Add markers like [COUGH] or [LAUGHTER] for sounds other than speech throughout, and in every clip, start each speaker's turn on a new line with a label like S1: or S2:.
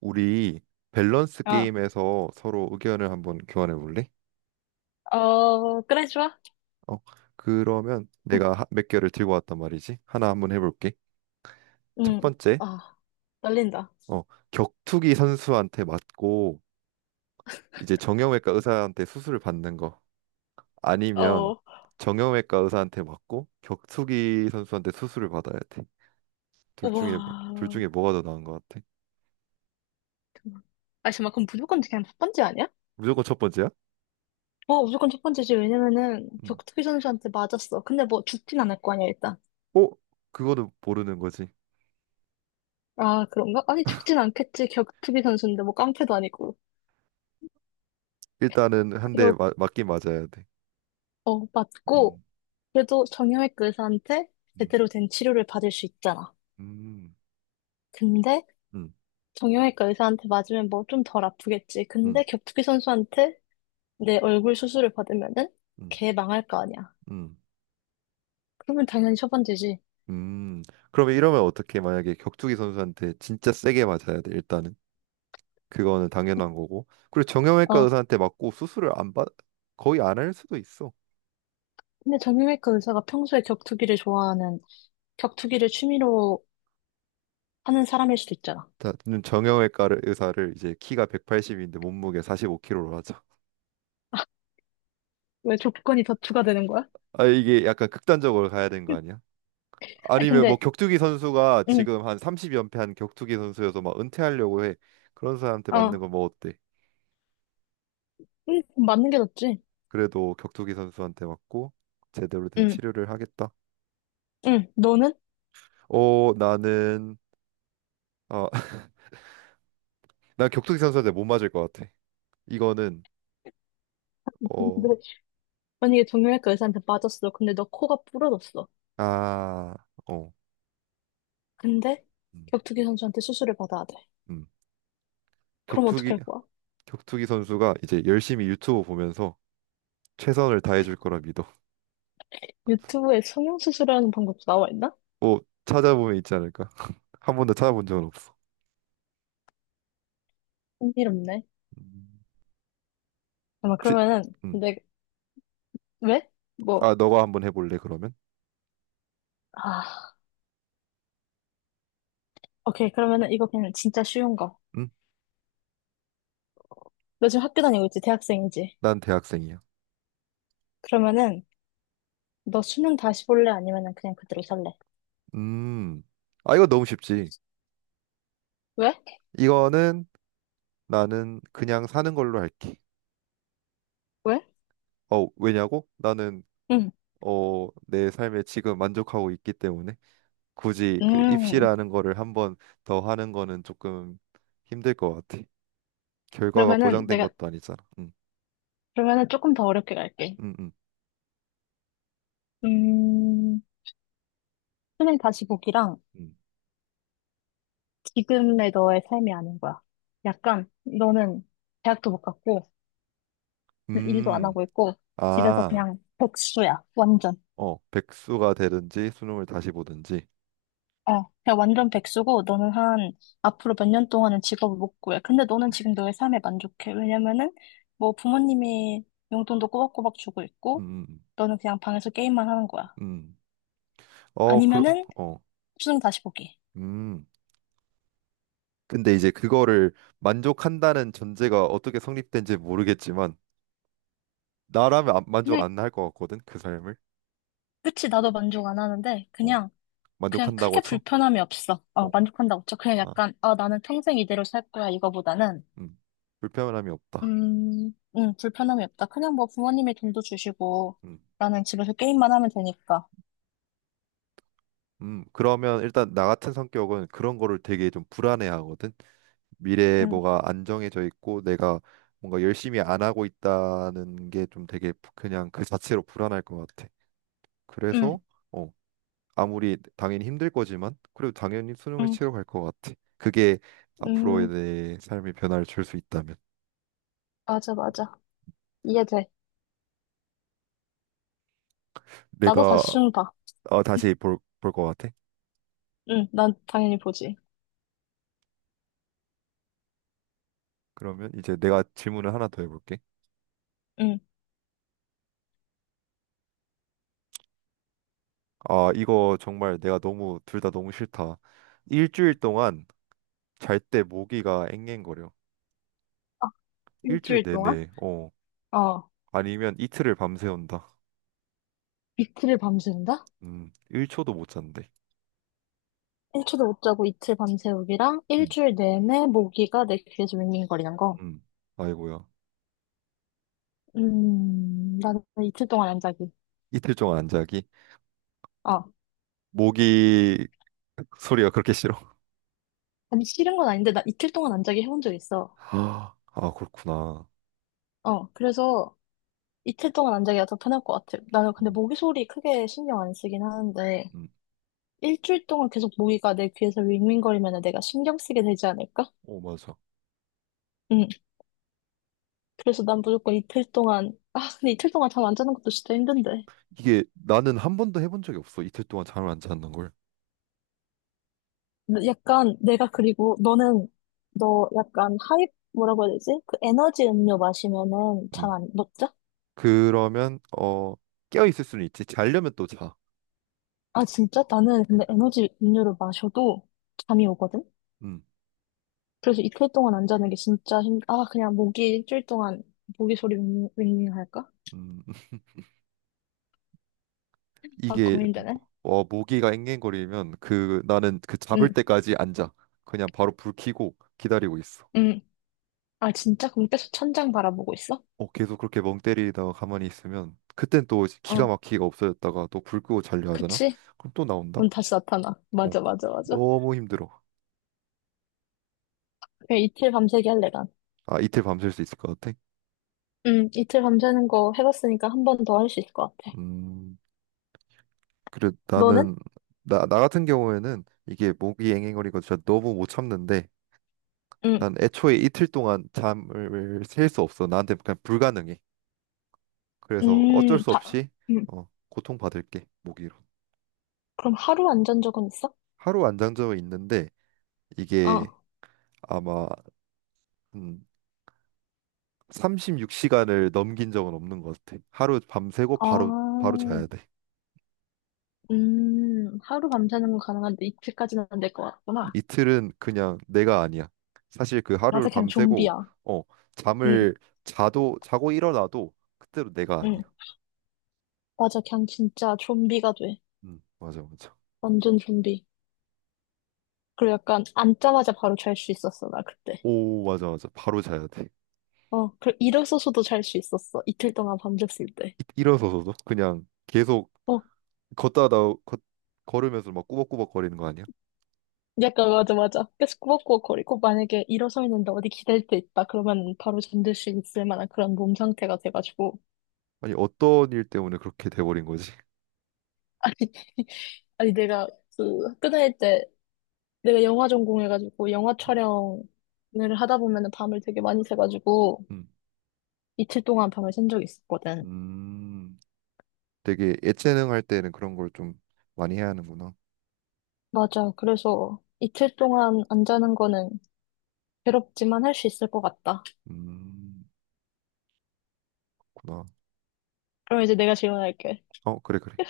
S1: 우리 밸런스
S2: 아,
S1: 게임에서 서로 의견을 한번 교환해 볼래?
S2: 어, 그래, 좋아.
S1: 어, 그러면 내가 몇 개를 들고 왔단 말이지. 하나 한번 해볼게. 첫
S2: 응.
S1: 번째,
S2: 아, 떨린다.
S1: 어, 격투기 선수한테 맞고 이제 정형외과 의사한테 수술을 받는 거. 아니면
S2: 어,
S1: 정형외과 의사한테 맞고 격투기 선수한테 수술을 받아야 돼. 둘
S2: 우와.
S1: 중에 둘 중에 뭐가 더 나은 것 같아?
S2: 아, 잠깐만, 그럼 무조건 그냥 첫 번째 아니야?
S1: 무조건 첫 번째야?
S2: 어, 무조건 첫 번째지. 왜냐면은,
S1: 음.
S2: 격투기 선수한테 맞았어. 근데 뭐, 죽진 않을 거 아니야, 일단.
S1: 어? 그거는 모르는 거지.
S2: 아, 그런가? 아니, 죽진 않겠지. 격투기 선수인데, 뭐, 깡패도 아니고.
S1: 일단은 한 대
S2: 그러,
S1: 맞긴 맞아야 돼.
S2: 어, 맞고,
S1: 음.
S2: 그래도 정형외과 의사한테
S1: 음.
S2: 제대로 된 치료를 받을 수 있잖아.
S1: 음.
S2: 근데,
S1: 음,
S2: 정형외과 의사한테 맞으면 뭐, 좀 덜 아프겠지. 근데,
S1: 음,
S2: 격투기 선수한테 내 얼굴 수술을 받으면은
S1: 음,
S2: 개 망할 거 아니야.
S1: 음,
S2: 그러면 당연히 처방되지.
S1: 음. 그러면 이러면 어떻게 만약에 격투기 선수한테 진짜 세게 맞아야 돼 일단은 그거는 당연한 거고 그리고 정형외과
S2: 어.
S1: 의사한테 맞고 수술을 안 받, 거의 안 할 수도 있어.
S2: 근데 정형외과 의사가 평소에 격투기를 취미로 하는 사람일 수도 있잖아.
S1: 자, 정형외과를 의사를 이제 키가 180인데 몸무게 45kg로 하자.
S2: 왜 조건이 더 추가되는 거야?
S1: 아 이게 약간 극단적으로 가야 되는 거 아니야?
S2: 아니
S1: 아니면 뭐
S2: 근데
S1: 격투기 선수가
S2: 응,
S1: 지금 한 30연패한 격투기 선수여서 막 은퇴하려고 해. 그런 사람한테 맞는
S2: 어,
S1: 거 뭐 어때?
S2: 응, 맞는 게 낫지.
S1: 그래도 격투기 선수한테 맞고 제대로 된
S2: 응,
S1: 치료를 하겠다.
S2: 응, 너는?
S1: 나는 어, [LAUGHS] 난 격투기 선수한테 못 맞을 것 같아. 이거는
S2: [LAUGHS] 근데
S1: 어,
S2: 만약에 정형외과 의사한테 맞았어. 근데 너 코가 부러졌어.
S1: 아, 어,
S2: 근데
S1: 음,
S2: 격투기 선수한테 수술을 받아야 돼.
S1: 음.
S2: 그럼
S1: 격투기
S2: 어떻게 할 거야?
S1: 격투기 선수가 이제 열심히 유튜브 보면서 최선을 다해줄 거라 믿어.
S2: 유튜브에 성형수술하는 방법도 나와 있나?
S1: 뭐 찾아보면 있지 않을까? [LAUGHS] 한 번도 찾아본 적은 없어.
S2: 흥미롭네.
S1: 음,
S2: 아마
S1: 혹시
S2: 그러면은
S1: 음,
S2: 내 왜? 뭐,
S1: 아, 너가 한번 해볼래 그러면?
S2: 아, 오케이. 그러면은 이거 그냥 진짜 쉬운 거.
S1: 음,
S2: 너 지금 학교 다니고 있지? 대학생이지?
S1: 난 대학생이야.
S2: 그러면은 너 수능 다시 볼래? 아니면은 그냥 그대로 살래?
S1: 음, 아 이거 너무 쉽지.
S2: 왜?
S1: 이거는 나는 그냥 사는 걸로 할게.
S2: 왜?
S1: 어, 왜냐고? 나는
S2: 응.
S1: 내 삶에 지금 만족하고 있기 때문에 굳이 그
S2: 음,
S1: 입시라는 거를 한번 더 하는 거는 조금 힘들 것 같아. 결과가
S2: 그러면은
S1: 보장된
S2: 내가,
S1: 것도 아니잖아.
S2: 그러면은 조금 더 어렵게 갈게.
S1: 음, 음,
S2: 음, 수능 다시 보기랑
S1: 음.
S2: 지금의 너의 삶이 아닌 거야. 약간 너는 대학도 못 갔고, 일도 안
S1: 음,
S2: 하고 있고, 집에서
S1: 아,
S2: 그냥 백수야. 완전.
S1: 어, 백수가 되든지 수능을 다시 보든지.
S2: 어, 그냥 완전 백수고, 앞으로 몇 년 동안은 직업을 못 구해. 근데 너는
S1: 음,
S2: 지금 너의 삶에 만족해. 왜냐면은, 뭐 부모님이 용돈도 꼬박꼬박 주고 있고,
S1: 음,
S2: 너는 그냥 방에서 게임만 하는 거야.
S1: 음. 어, 그러,
S2: 아니면은,
S1: 어,
S2: 수능 다시 보기.
S1: 음. 근데 이제 그거를 만족한다는 전제가 어떻게 성립된지 모르겠지만 나라면 만족
S2: 그냥,
S1: 안 할 것 같거든 그 삶을.
S2: 그치, 나도 만족 안 하는데,
S1: 어,
S2: 그냥, 그냥 크게
S1: 만족한다고 쳐?
S2: 불편함이 없어. 어,
S1: 어.
S2: 만족한다고 쳐. 그냥
S1: 아.
S2: 약간, 아, 나는 평생 이대로 살 거야, 이거보다는.
S1: 음, 불편함이 없다.
S2: 불편함이 없다. 그냥 뭐 부모님이 돈도 주시고,
S1: 음,
S2: 나는 집에서 게임만 하면 되니까.
S1: 그러면 일단 나 같은 성격은 그런 거를 되게 좀 불안해하거든. 미래에
S2: 음,
S1: 뭐가 안정해져 있고 내가 뭔가 열심히 안 하고 있다는 게 좀 되게 그냥 그 자체로 불안할 것 같아.
S2: 음.
S1: 그래서 어, 아무리 당연히 힘들 거지만 그래도 당연히 수능을
S2: 음.
S1: 치러 갈 것 같아. 그게 앞으로의
S2: 음,
S1: 내 삶의 변화를 줄 수 있다면
S2: 맞아, 맞아. 이해돼. 나도
S1: 내가
S2: 다시 준다.
S1: 어, 다시 볼 것 같아.
S2: 응, 난 당연히 보지.
S1: 그러면 이제 내가 질문을 하나 더 해볼게.
S2: 응.
S1: 아, 이거 정말 내가 너무 둘 다 너무 싫다. 일주일 동안 잘 때 모기가 앵앵거려.
S2: 아,
S1: 일주일
S2: 일주일 동안?
S1: 내내. 어.
S2: 어.
S1: 아니면 이틀을 밤새운다.
S2: 이틀을 밤새운다?
S1: 1초도 못 잔대.
S2: 일초도 못 자고 이틀 밤새우기랑
S1: 음.
S2: 일주일 내내 모기가 내 귀에서 윙윙거리는 거.
S1: 음. 아이고야.
S2: 나는 이틀 동안 안 자기.
S1: 이틀 동안 안 자기?
S2: 어.
S1: 모기 [LAUGHS] 소리가 그렇게 싫어?
S2: 아니, 싫은 건 아닌데, 나 이틀 동안 안 자기 해본 적 있어.
S1: [GASPS] 아, 아, 그렇구나.
S2: 어, 그래서 이틀 동안 안 자기가 더 편할 것 같아. 나는 근데
S1: 음.
S2: 모기 소리 크게 신경 안 쓰긴 하는데,
S1: 음.
S2: 일주일 동안 계속 모기가 내 귀에서 윙윙거리면 내가 신경 쓰게 되지 않을까?
S1: 어, 맞아.
S2: 응. 그래서 난 무조건 이틀 동안, 아, 근데 이틀 동안 잠 안 자는 것도 진짜 힘든데.
S1: 이게 나는 한 번도 해본 적이 없어. 이틀 동안 잠을 안 자는 걸.
S2: 근데 약간 내가 그리고 너는, 너 약간 하이, 뭐라고 해야 되지? 그 에너지 음료 마시면은 잠
S1: 음.
S2: 안, 못 자?
S1: 그러면 어, 깨어 있을 수는 있지. 자려면 또 자.
S2: 아, 진짜? 나는 근데
S1: 음.
S2: 에너지 음료를 마셔도 잠이 오거든?
S1: 음.
S2: 그래서 이틀 동안 안 자는 게 진짜 아, 그냥 모기 일주일 동안 모기 소리 윙윙 할까?
S1: 음.
S2: 아,
S1: 이게
S2: 고민되네.
S1: 어, 모기가 앵앵거리면 그 나는 그 잡을
S2: 응,
S1: 때까지 앉아. 그냥 바로 불 켜고 기다리고 있어.
S2: 응, 아, 진짜? 그럼 계속 천장 바라보고 있어?
S1: 어, 계속 그렇게 멍 때리다가 가만히 있으면 그땐 또 이제 기가
S2: 어,
S1: 막히게 없어졌다가 또 불 끄고 자려 하잖아.
S2: 그치?
S1: 그럼 또 나온다.
S2: 그럼 다시 나타나.
S1: 어,
S2: 맞아, 맞아, 맞아.
S1: 너무 힘들어.
S2: 그냥 이틀 밤새기 할래, 난.
S1: 아, 이틀 밤샐 수 있을 것 같아.
S2: 응, 이틀 밤새는 거 해봤으니까 한 번 더 할 수 있을 것 같아.
S1: 음, 그래
S2: 너는?
S1: 나는 나 같은 경우에는 이게 모기 앵앵거리고 진짜 너무 못 참는데
S2: 응,
S1: 난 애초에 이틀 동안 잠을 셀 수 없어. 나한테 그냥 불가능해. 그래서 어쩔
S2: 음,
S1: 수
S2: 다,
S1: 없이
S2: 음.
S1: 어, 고통받을게 모기로.
S2: 그럼 하루 안 잔 적은 있어?
S1: 하루 안장점은 있는데 이게
S2: 어,
S1: 아마 음, 36시간을 넘긴 적은 없는 것 같아. 하루 밤새고
S2: 아,
S1: 바로 자야 돼.
S2: 하루 밤새는 건 가능한데 이틀까지는 안 될 것 같구나.
S1: 이틀은 그냥 내가 아니야. 사실 그 하루를
S2: 맞아, 그냥
S1: 밤새고
S2: 좀비야.
S1: 어
S2: 응,
S1: 잠을 자도 자고 일어나도 그때로 내가
S2: 응.
S1: 아니야.
S2: 맞아, 그냥 진짜 좀비가 돼.
S1: 맞아 맞아.
S2: 완전 좀비. 그리고 약간 앉자마자 바로 잘 수 있었어, 나 그때.
S1: 오 맞아 맞아. 바로 자야 돼.
S2: 어, 그 일어서서도 잘 수 있었어. 이틀 동안 밤샜을 때.
S1: 일어서서도 그냥 계속
S2: 어,
S1: 걷다가 걷 걸으면서 막 꾸벅꾸벅 거리는 거 아니야?
S2: 약간 맞아, 맞아. 계속 꾸벅꾸벅거리고 만약에 일어서 있는데 어디 기댈 데 있다. 그러면 바로 잠들 수 있을 만한 그런 몸 상태가 돼가지고.
S1: 아니 어떤 일 때문에 그렇게 돼버린 거지?
S2: 아니, [LAUGHS] 아니 내가 그 학교 다닐 때 내가 영화 전공해가지고 영화
S1: 음.
S2: 촬영을 하다 보면은 밤을 되게 많이 새가지고
S1: 음.
S2: 이틀 동안 밤을 샌 적이 있었거든.
S1: 음, 되게 예체능 할 때는 그런 걸 좀 많이 해야 하는구나.
S2: 맞아. 그래서 이틀 동안 안 자는 거는 괴롭지만 할 수 있을 것 같다.
S1: 음, 구나.
S2: 그럼 이제 내가 질문할게.
S1: 어 그래 그래.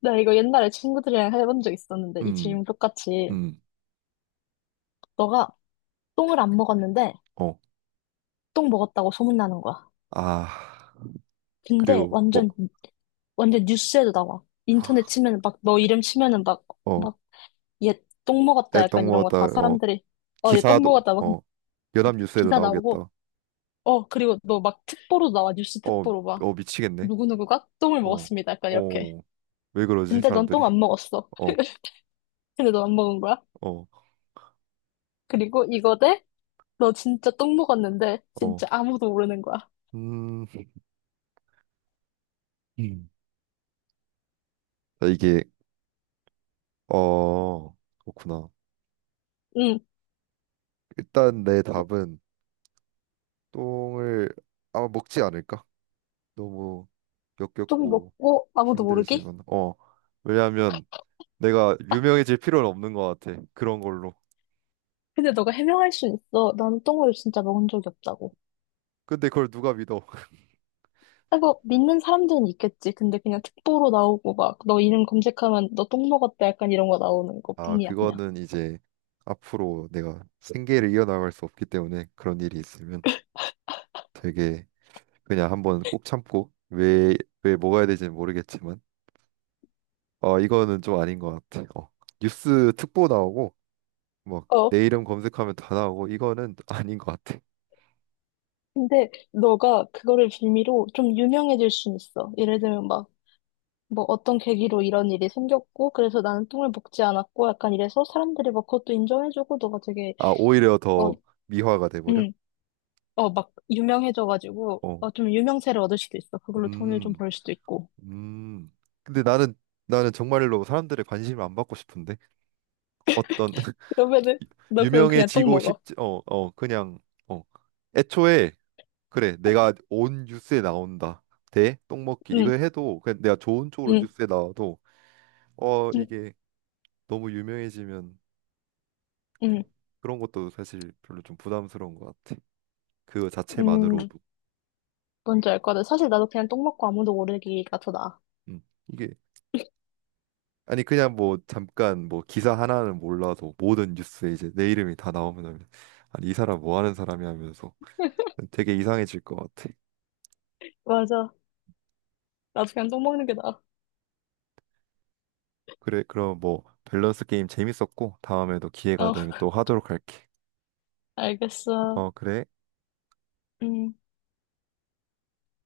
S2: 나 이거 옛날에 친구들이랑 해본 적 있었는데, 이
S1: 음,
S2: 질문 똑같이.
S1: 음,
S2: 너가 똥을 안 먹었는데,
S1: 어.
S2: 똥 먹었다고 소문나는 거야.
S1: 아
S2: 근데
S1: 그리고 뭐
S2: 완전, 완전 뉴스에도 나와. 인터넷 치면은 막, 너 이름 치면은 막,
S1: 어,
S2: 막, 얘 똥 먹었다
S1: 애떡
S2: 약간 이런 거
S1: 먹었다.
S2: 다
S1: 어
S2: 사람들이, 어, 얘 똥
S1: 기사도
S2: 먹었다 막,
S1: 어
S2: 막
S1: 연합뉴스에도
S2: 기사 나오고,
S1: 나오겠다.
S2: 어, 그리고 너 막 특보로 나와. 뉴스
S1: 어,
S2: 특보로 막,
S1: 어 미치겠네.
S2: 누구누구가 똥을
S1: 어,
S2: 먹었습니다. 약간 이렇게.
S1: 어. 왜 그러지
S2: 근데 넌 똥
S1: 사람들이?
S2: 안 먹었어.
S1: 어,
S2: [LAUGHS] 근데 너 안 먹은 거야?
S1: 어,
S2: 그리고 너 진짜 똥 먹었는데,
S1: 어.
S2: 진짜 아무도 모르는 거야.
S1: 음. 음. 아, 이게 어 그렇구나.
S2: 응,
S1: 일단 내
S2: 너,
S1: 답은 똥을 아마 먹지 않을까? 너무
S2: 똥
S1: 역겹고
S2: 먹고 아무도 모르게?
S1: 힘들지만 어 왜냐하면 내가 유명해질 필요는 없는 것 같아 그런 걸로
S2: 근데 너가 해명할 순 있어. 나는 똥을 진짜 먹은 적이 없다고.
S1: 근데 그걸 누가 믿어 [LAUGHS]
S2: 아이 믿는 사람들은 있겠지. 근데 그냥 특보로 나오고 막, 너 이름 검색하면 너 똥 먹었다 약간 이런 거 나오는
S1: 아
S2: 것뿐이야, 그냥.
S1: 그거는 이제 앞으로 내가 생계를 이어나갈 수 없기 때문에 그런 일이 있으면 되게 그냥 한번 꼭 참고 왜 먹어야 될지는 모르겠지만 어 이거는 좀 아닌 것 같아 어 뉴스 특보 나오고 막
S2: 어.
S1: 내 이름 검색하면 다 나오고 이거는 [LAUGHS] 아닌 것 같아
S2: 근데 너가 그거를 빌미로 좀 유명해질 순 있어. 예를 들면 막, 뭐 어떤 계기로 이런 일이 생겼고, 그래서 나는 똥을 먹지 않았고, 약간 이래서 사람들이 막 그것도 인정해주고, 너가 되게,
S1: 아, 오히려
S2: 어,
S1: 더 미화가 돼버려?
S2: 응. 어, 막 유명해져가지고,
S1: 어.
S2: 어, 좀 유명세를 얻을 수도 있어. 그걸로 돈을 좀
S1: 음,
S2: 벌 수도 있고.
S1: 음. 근데 나는, 나는 정말로 사람들의 관심을 안 받고 싶은데? 어떤, [LAUGHS]
S2: 그러면은 너 그럼 그냥 똥
S1: 유명해지고
S2: 먹어.
S1: 싶지, 어, 어, 그냥, 어. 애초에, 그래, 내가 온 뉴스에 나온다. 대, 똥먹기.
S2: 응,
S1: 이걸 해도, 그냥 내가 좋은 쪽으로
S2: 응,
S1: 뉴스에 나와도, 어,
S2: 응,
S1: 이게 너무 유명해지면,
S2: 응,
S1: 그, 그런 것도 사실 별로 좀 부담스러운 것 같아. 그
S2: 응.
S1: 자체만으로도.
S2: 뭔지 알 거다. 사실 나도 그냥 똥 먹고 아무도 모르기가 더 나아.
S1: 음. 이게 아니 그냥 뭐 잠깐 뭐 기사 하나는 몰라도 모든 뉴스에 이제 내 이름이 다 나오면 아니 이 사람 뭐 하는 사람이 하면서 되게 이상해질 것 같아.
S2: 맞아. 나도 그냥 똥 먹는 게 나아.
S1: 그래 그럼 뭐 밸런스 게임 재밌었고 다음에도 기회가
S2: 어, [LAUGHS]
S1: 되면 또 하도록 할게.
S2: 알겠어.
S1: 어 그래.
S2: 음.